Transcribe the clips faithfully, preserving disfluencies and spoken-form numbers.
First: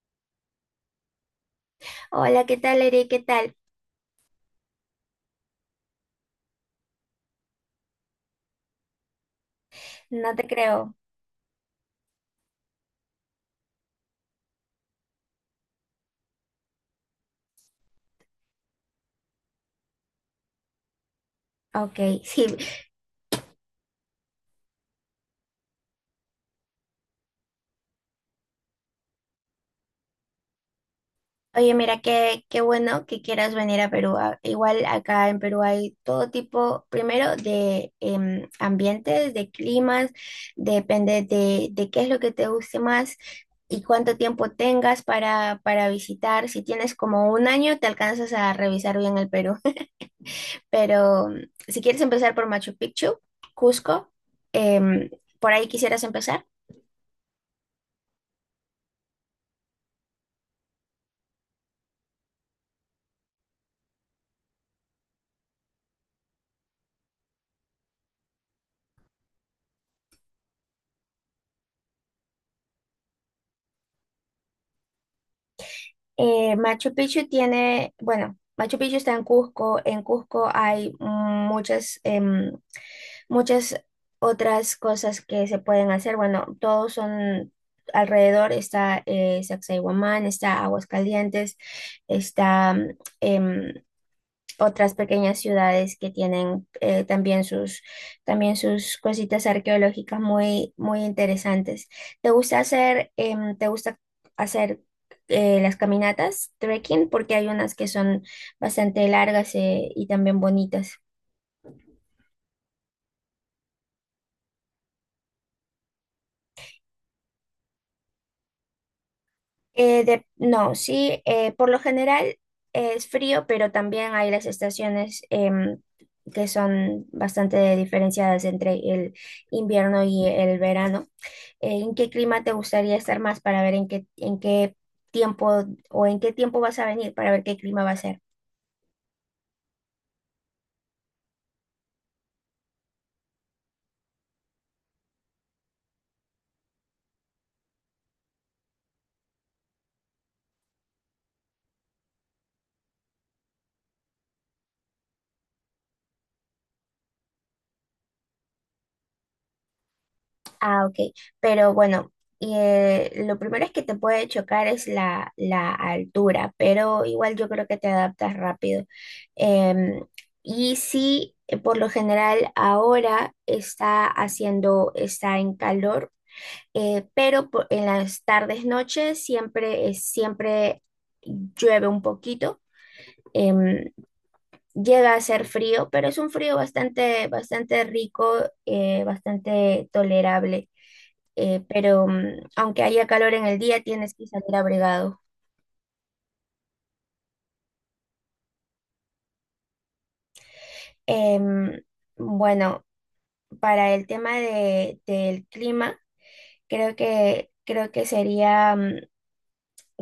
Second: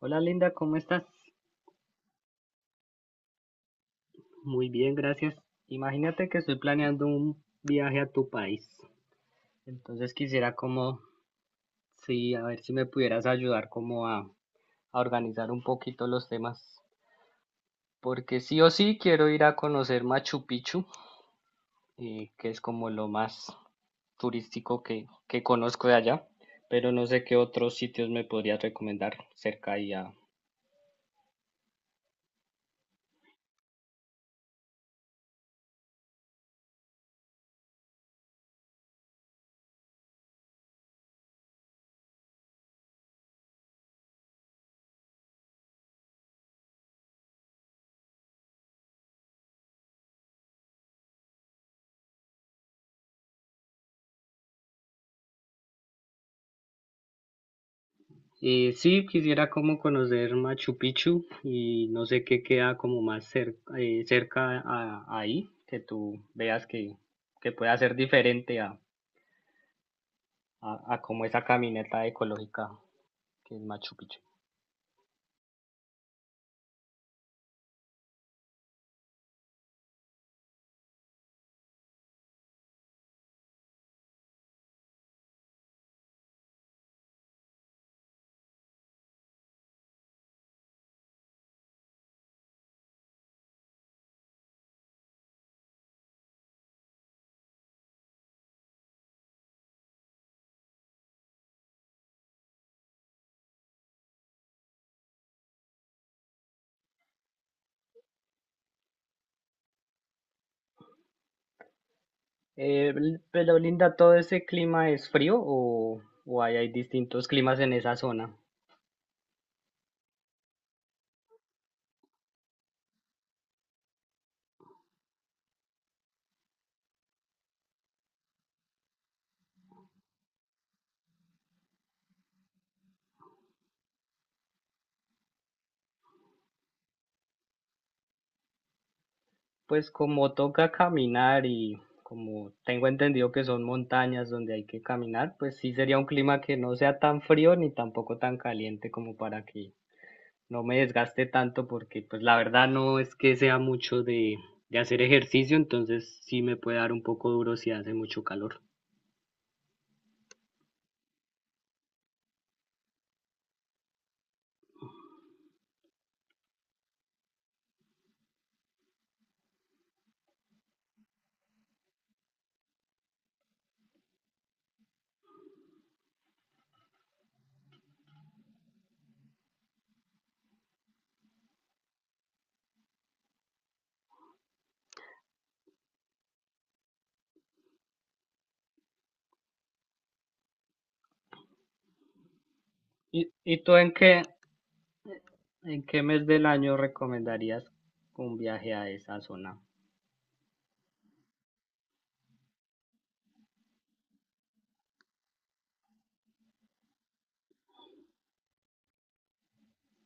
Hola Linda, ¿cómo estás? Hola, ¿qué tal, Eri? ¿Qué tal? Muy bien, gracias. Imagínate que estoy planeando un viaje a tu país. Entonces No te quisiera creo. como, sí, a ver si me pudieras ayudar como a, a organizar un poquito los temas. Porque sí o sí quiero ir a conocer Machu Picchu, Ok, eh, sí. que es como lo más turístico que, que conozco de allá. Pero no sé qué otros sitios me podrías recomendar cerca y a. Oye, mira, qué, qué bueno que quieras venir a Perú. A- Igual acá en Perú hay todo tipo, primero, de em, ambientes, de climas, depende de, de qué es lo que te guste más y cuánto tiempo tengas para, para visitar. Si tienes como un año, te alcanzas a revisar bien el Perú. Pero mm, si quieres empezar por Machu Picchu, Cusco, em, ¿por ahí quisieras empezar? Eh, sí, quisiera como conocer Machu Picchu y no sé qué queda como más cer- eh, cerca a, ahí, que tú veas que, que pueda ser diferente a, a, a como esa caminata ecológica que es Machu Picchu. Eh, Machu Picchu tiene, bueno, Machu Picchu está en Cusco. En Cusco hay muchas, em, muchas otras cosas que se pueden hacer. Bueno, todos son alrededor. Está eh, Sacsayhuamán, está Aguascalientes, está em, otras pequeñas ciudades que tienen eh, también sus, también sus cositas arqueológicas muy, muy interesantes. ¿Te gusta hacer, em, te gusta hacer eh, las caminatas, trekking? Porque hay unas que son bastante largas eh, y también bonitas. Eh, l- pero Linda, ¿todo ese clima es frío o, o hay, hay distintos climas en esa zona? Eh, de- no, sí, eh, por lo general es frío, pero también hay las estaciones em, que son bastante diferenciadas entre el invierno y el verano. eh, ¿En qué clima te gustaría estar más para ver en qué, en qué tiempo o en qué tiempo vas a venir para ver qué clima va a ser? Pues como toca caminar y como tengo entendido que son montañas donde hay que caminar, pues sí sería un clima que no sea tan frío ni tampoco tan caliente como para que no me desgaste tanto porque pues la verdad no es que sea mucho de, de hacer ejercicio, entonces sí me puede dar un poco duro si hace mucho calor. Ah, ok. Pero bueno, eh, lo primero es que te puede chocar es la, la altura, pero igual yo creo que te adaptas rápido. Em, y sí, eh, por lo general ahora está haciendo, está en calor, eh, pero por- en las tardes, noches siempre, es- siempre llueve un poquito. Em, Llega a ser frío, pero es un frío bastante, bastante rico, eh, bastante tolerable. eh, pero mm, aunque haya ¿Y, calor en y el tú día, en tienes qué, que salir abrigado. en qué mes del año recomendarías un viaje a esa zona? Em, bueno, para el tema de, del clima, creo que, creo que sería, mm,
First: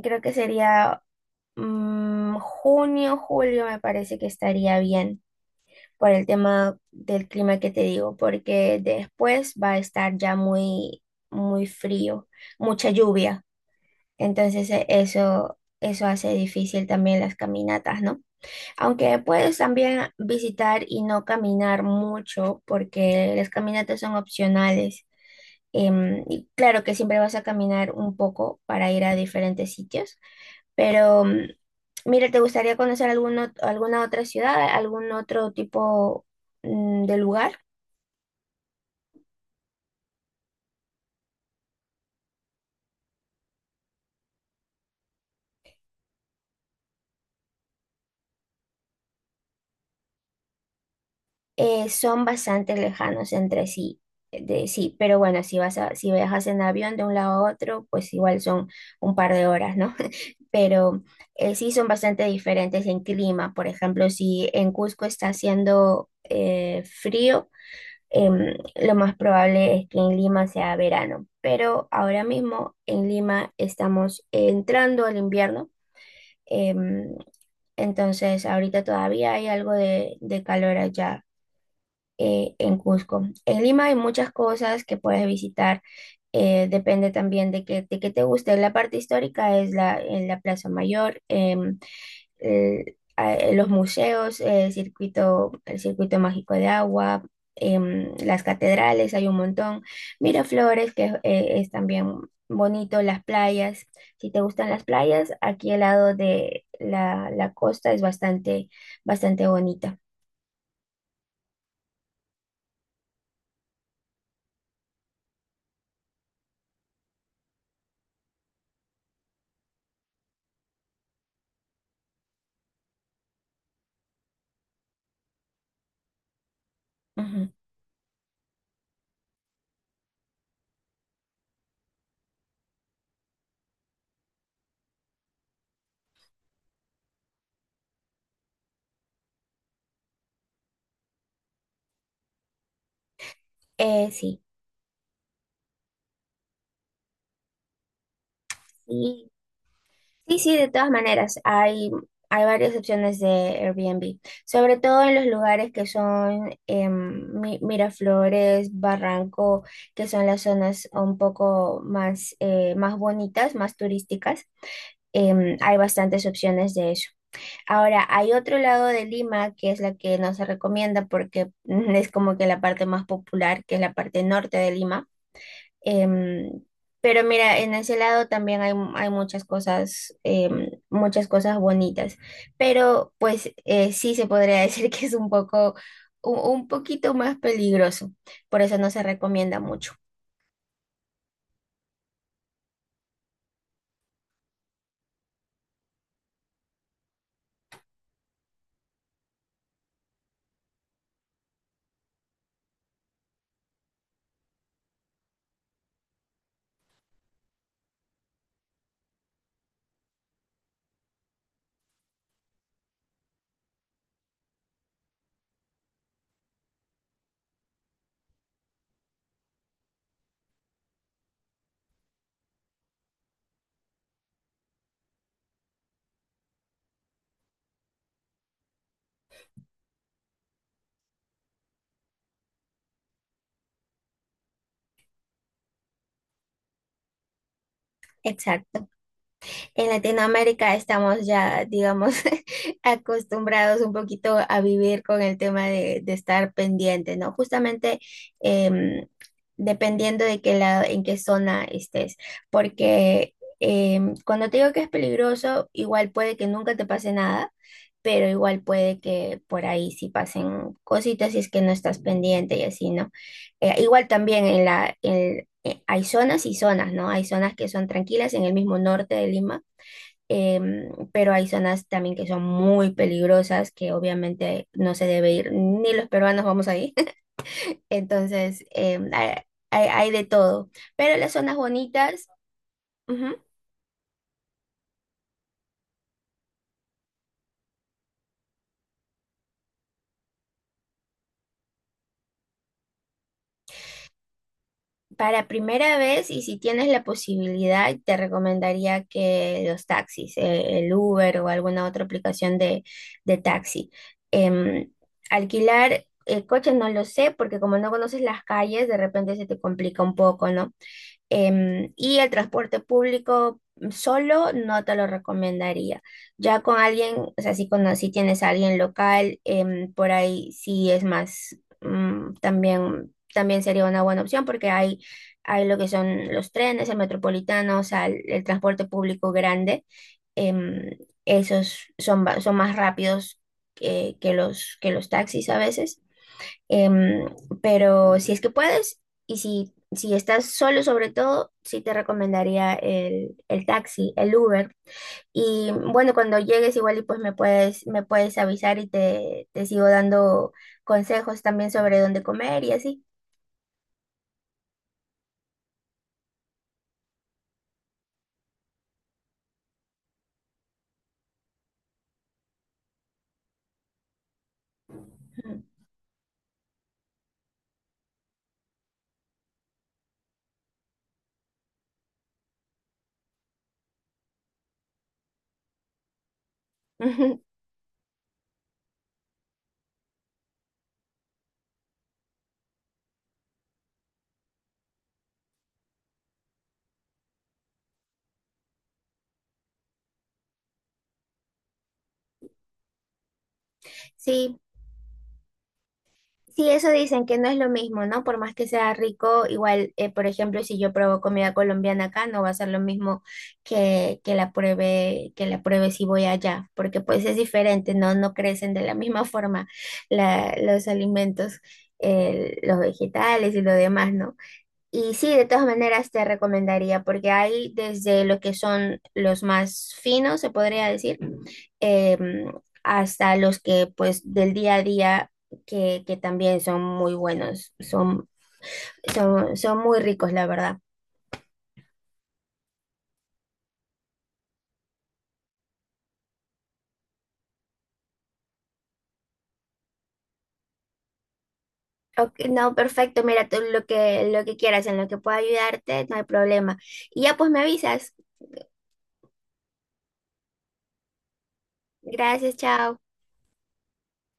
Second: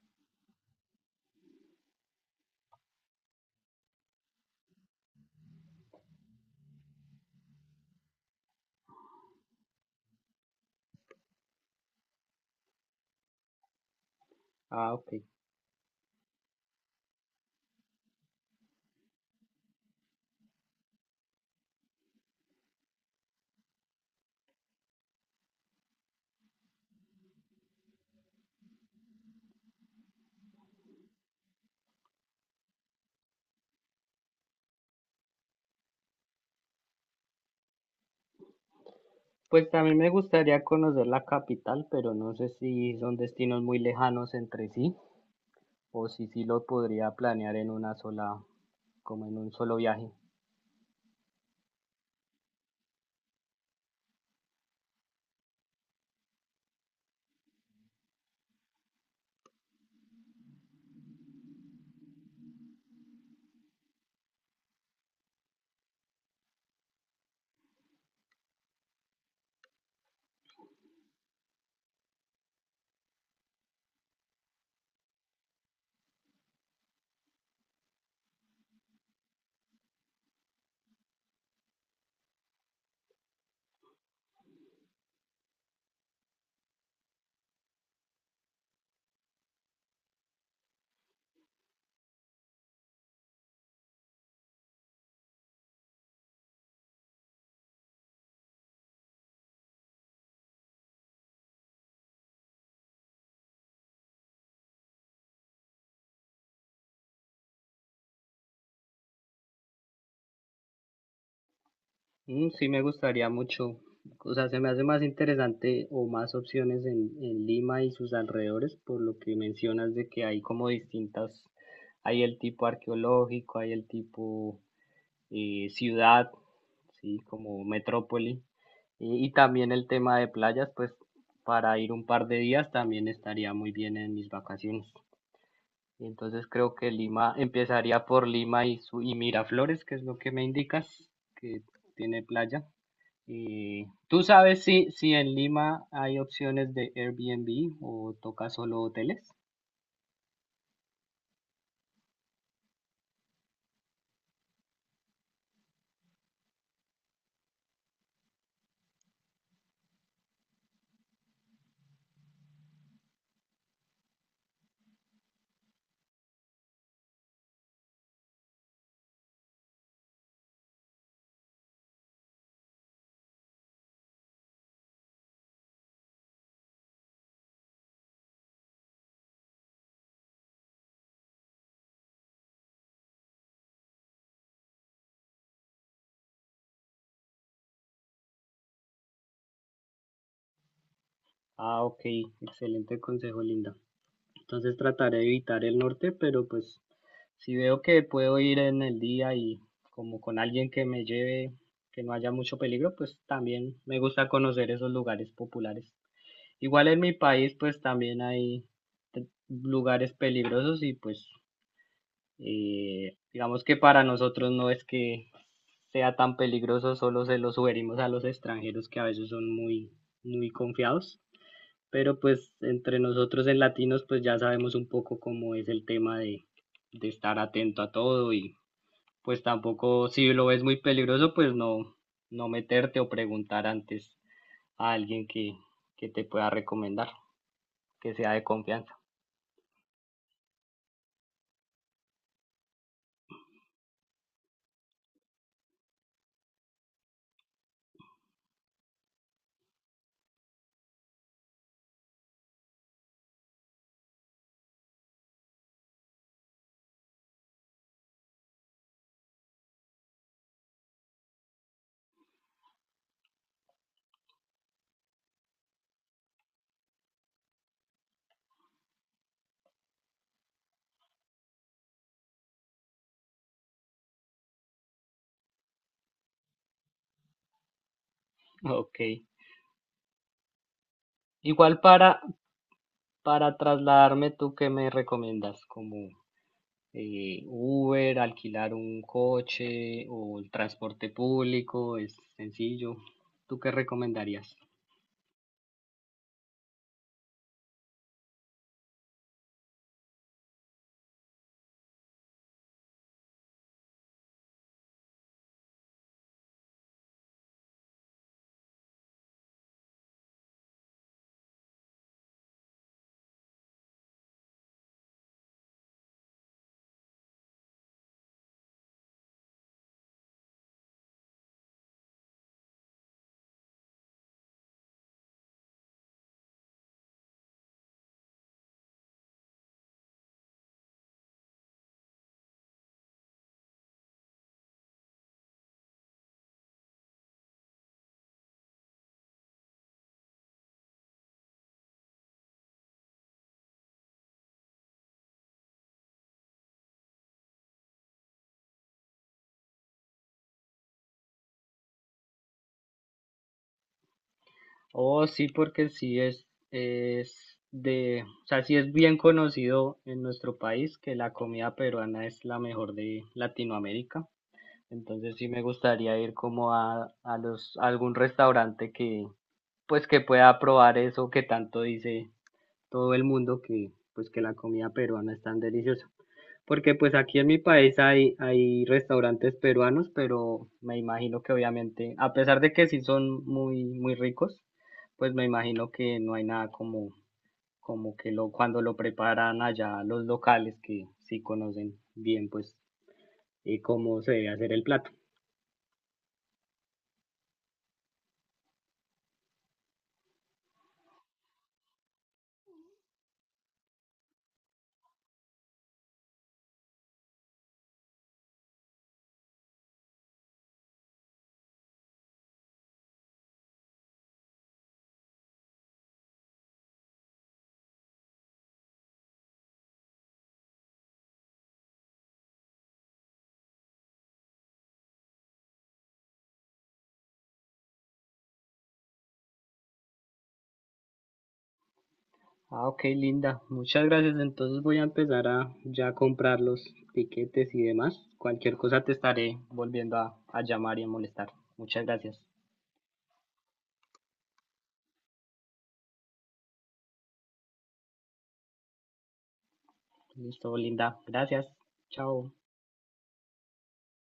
creo que sería mm, junio, julio, me parece que estaría bien. Por el tema del clima que te digo, porque después va a estar ya muy, muy frío, mucha lluvia. Entonces e- Ah, ok. eso, eso hace difícil también las caminatas, ¿no? Aunque puedes también visitar y no caminar mucho, porque las caminatas son opcionales. Em, y claro que siempre vas a caminar un poco para ir a diferentes sitios, pero, mm, mira, ¿te gustaría conocer algún ot- alguna otra ciudad, algún otro tipo mm, de lugar? Pues a mí me gustaría conocer la capital, pero no sé si son destinos muy lejanos entre sí o si sí lo podría planear en una sola, como en un solo viaje. Eh, son bastante lejanos entre sí, eh, de, sí, pero bueno, si vas a, si viajas en avión de un lado a otro, pues igual son un par de horas, ¿no? Pero eh, sí son bastante diferentes en clima. Por ejemplo, si en Cusco está haciendo eh, frío, em, lo más probable es que en Lima sea verano, pero ahora mismo en Lima estamos entrando al invierno. em, entonces ahorita todavía hay algo de, de calor allá eh, en Cusco. En Lima hay muchas cosas que puedes visitar, eh, depende también de qué, de qué te guste. La parte histórica es la, en la Plaza Mayor. em, eh, a- eh, los museos, eh, circuito, el circuito mágico de agua, em, las catedrales, hay un montón. Miraflores, que eh, es también bonito, las playas. Si te gustan las playas, aquí al lado de la, la costa es bastante, bastante bonita. Mm, sí me gustaría mucho, o sea, se me hace más interesante o más opciones en, en Lima y sus alrededores, por lo que mencionas de que hay como distintas, hay el tipo arqueológico, hay el tipo eh, ciudad, ¿sí? Ujú. Como metrópoli. Y, y también el tema de playas, pues para ir un par de días también estaría muy bien en mis vacaciones. Entonces creo que Lima, empezaría por Lima y, su, y Miraflores, que es lo que me indicas, que tiene playa. Eh, Eh, ¿tú Sí, sabes si, si en Lima hay opciones de Airbnb o toca solo sí. hoteles? Sí, sí, de todas maneras, hay, hay varias opciones de Airbnb, sobre todo en los lugares que son em, Mi- Miraflores, Barranco, que son las zonas un poco más, eh, más bonitas, más turísticas. Em, hay bastantes opciones de eso. Ahora, hay otro lado de Lima que es la que no se recomienda porque mm, es como que la parte más popular, que es la parte norte de Lima. Em, pero mira, en ese lado también hay, hay muchas cosas, em, muchas cosas bonitas. Pero pues eh, sí se podría decir que es un poco, un, un poquito más peligroso. Por eso no se recomienda mucho. Ah, ok, excelente consejo, Linda. Entonces trataré de evitar el norte, pero pues si veo que puedo ir en el día y como con alguien que me lleve, que no haya mucho peligro, pues también me gusta conocer esos lugares populares. Igual en mi país pues también hay lugares peligrosos y pues eh, digamos que para nosotros no es que sea tan peligroso, solo se lo sugerimos a los extranjeros que a veces son muy, muy confiados, pero pues entre nosotros en latinos pues ya sabemos un poco cómo es el tema de, de estar atento a todo y pues tampoco, si lo ves muy peligroso pues no, no meterte o preguntar antes a alguien que, que te pueda recomendar, que sea de Exacto. confianza. En Latinoamérica estamos ya, digamos, acostumbrados un poquito a vivir con el tema de, de estar pendiente, ¿no? Justamente em, dependiendo de qué lado, en qué zona estés, porque em, cuando te digo que es peligroso, igual puede que nunca te pase nada, pero igual puede que por ahí sí pasen cositas si es que no estás pendiente y así, ¿no? Eh, igual también en la, en- eh, hay zonas y zonas, ¿no? Hay zonas que son tranquilas en el mismo norte de Lima. Em, pero hay zonas también que son muy peligrosas, que obviamente no se debe ir, ni los peruanos vamos ahí. Entonces, Ok. em, hay, hay- hay de todo. Pero las zonas Igual para, bonitas, ujú, para trasladarme, ¿tú qué me recomiendas? Como eh, Uber, alquilar un coche o el transporte público, ¿es sencillo? ¿Tú qué recomendarías? para primera vez, y si tienes la posibilidad, te recomendaría que los taxis, eh, el Uber o alguna otra aplicación de, de taxi. Em, alquilar... El coche no lo sé porque como no conoces las calles, de repente se te complica un poco, ¿no? Em, y el transporte público solo no te lo recomendaría. Ya con alguien, o sea, si, cono- si tienes a alguien local, em, por ahí sí es más, mm, también, también sería una buena opción porque hay, hay lo que son los trenes, el metropolitano, o sea, el, el transporte público grande. em, esos son, ba- son más rápidos que, que los, que los taxis a veces. Em, pero si es que puedes y si, si estás solo sobre todo, sí te recomendaría el, el taxi, el Uber. Y bueno, cuando llegues igual y pues me puedes, me puedes avisar y te, te sigo dando consejos también sobre dónde comer y así. Oh, sí, porque sí es, es de, o sea, sí es bien conocido en nuestro país que la comida peruana es la mejor de Latinoamérica. Entonces sí me Ujú. gustaría ir como a, a los, a algún restaurante que, pues que pueda probar eso que tanto dice todo el mundo que, pues que la comida peruana es tan deliciosa. Porque pues aquí en mi país hay, hay restaurantes peruanos, pero me imagino que obviamente, a pesar de que sí son muy, muy ricos, pues me imagino que no hay nada como, como que lo, cuando lo preparan allá los locales que sí conocen bien pues eh, cómo se debe Sí, hacer el plato. Sí, eso dicen que no es lo mismo, ¿no? Por más que sea rico, igual, eh, por ejemplo, si yo pruebo comida colombiana acá, no va a ser lo mismo que, que la pruebe, que la pruebe si voy allá, porque pues es diferente, ¿no? No crecen de la misma forma la- los alimentos, eh, los vegetales y lo demás, ¿no? Y sí, de todas maneras te recomendaría, porque hay desde lo que son los más finos, se podría decir, em, hasta los que pues del día a día que, que también son muy buenos, son, son, son muy ricos, la verdad. Ah, ok, Linda. Muchas gracias. Entonces voy a empezar a ya comprar los tiquetes y demás. Cualquier cosa te estaré volviendo a, a llamar y a molestar. Muchas gracias. Ok, no, perfecto, mira, tú lo que, lo que quieras, en lo que pueda ayudarte, no hay problema. Y ya pues me avisas. Listo, Linda. Gracias. Chao. Gracias, chao.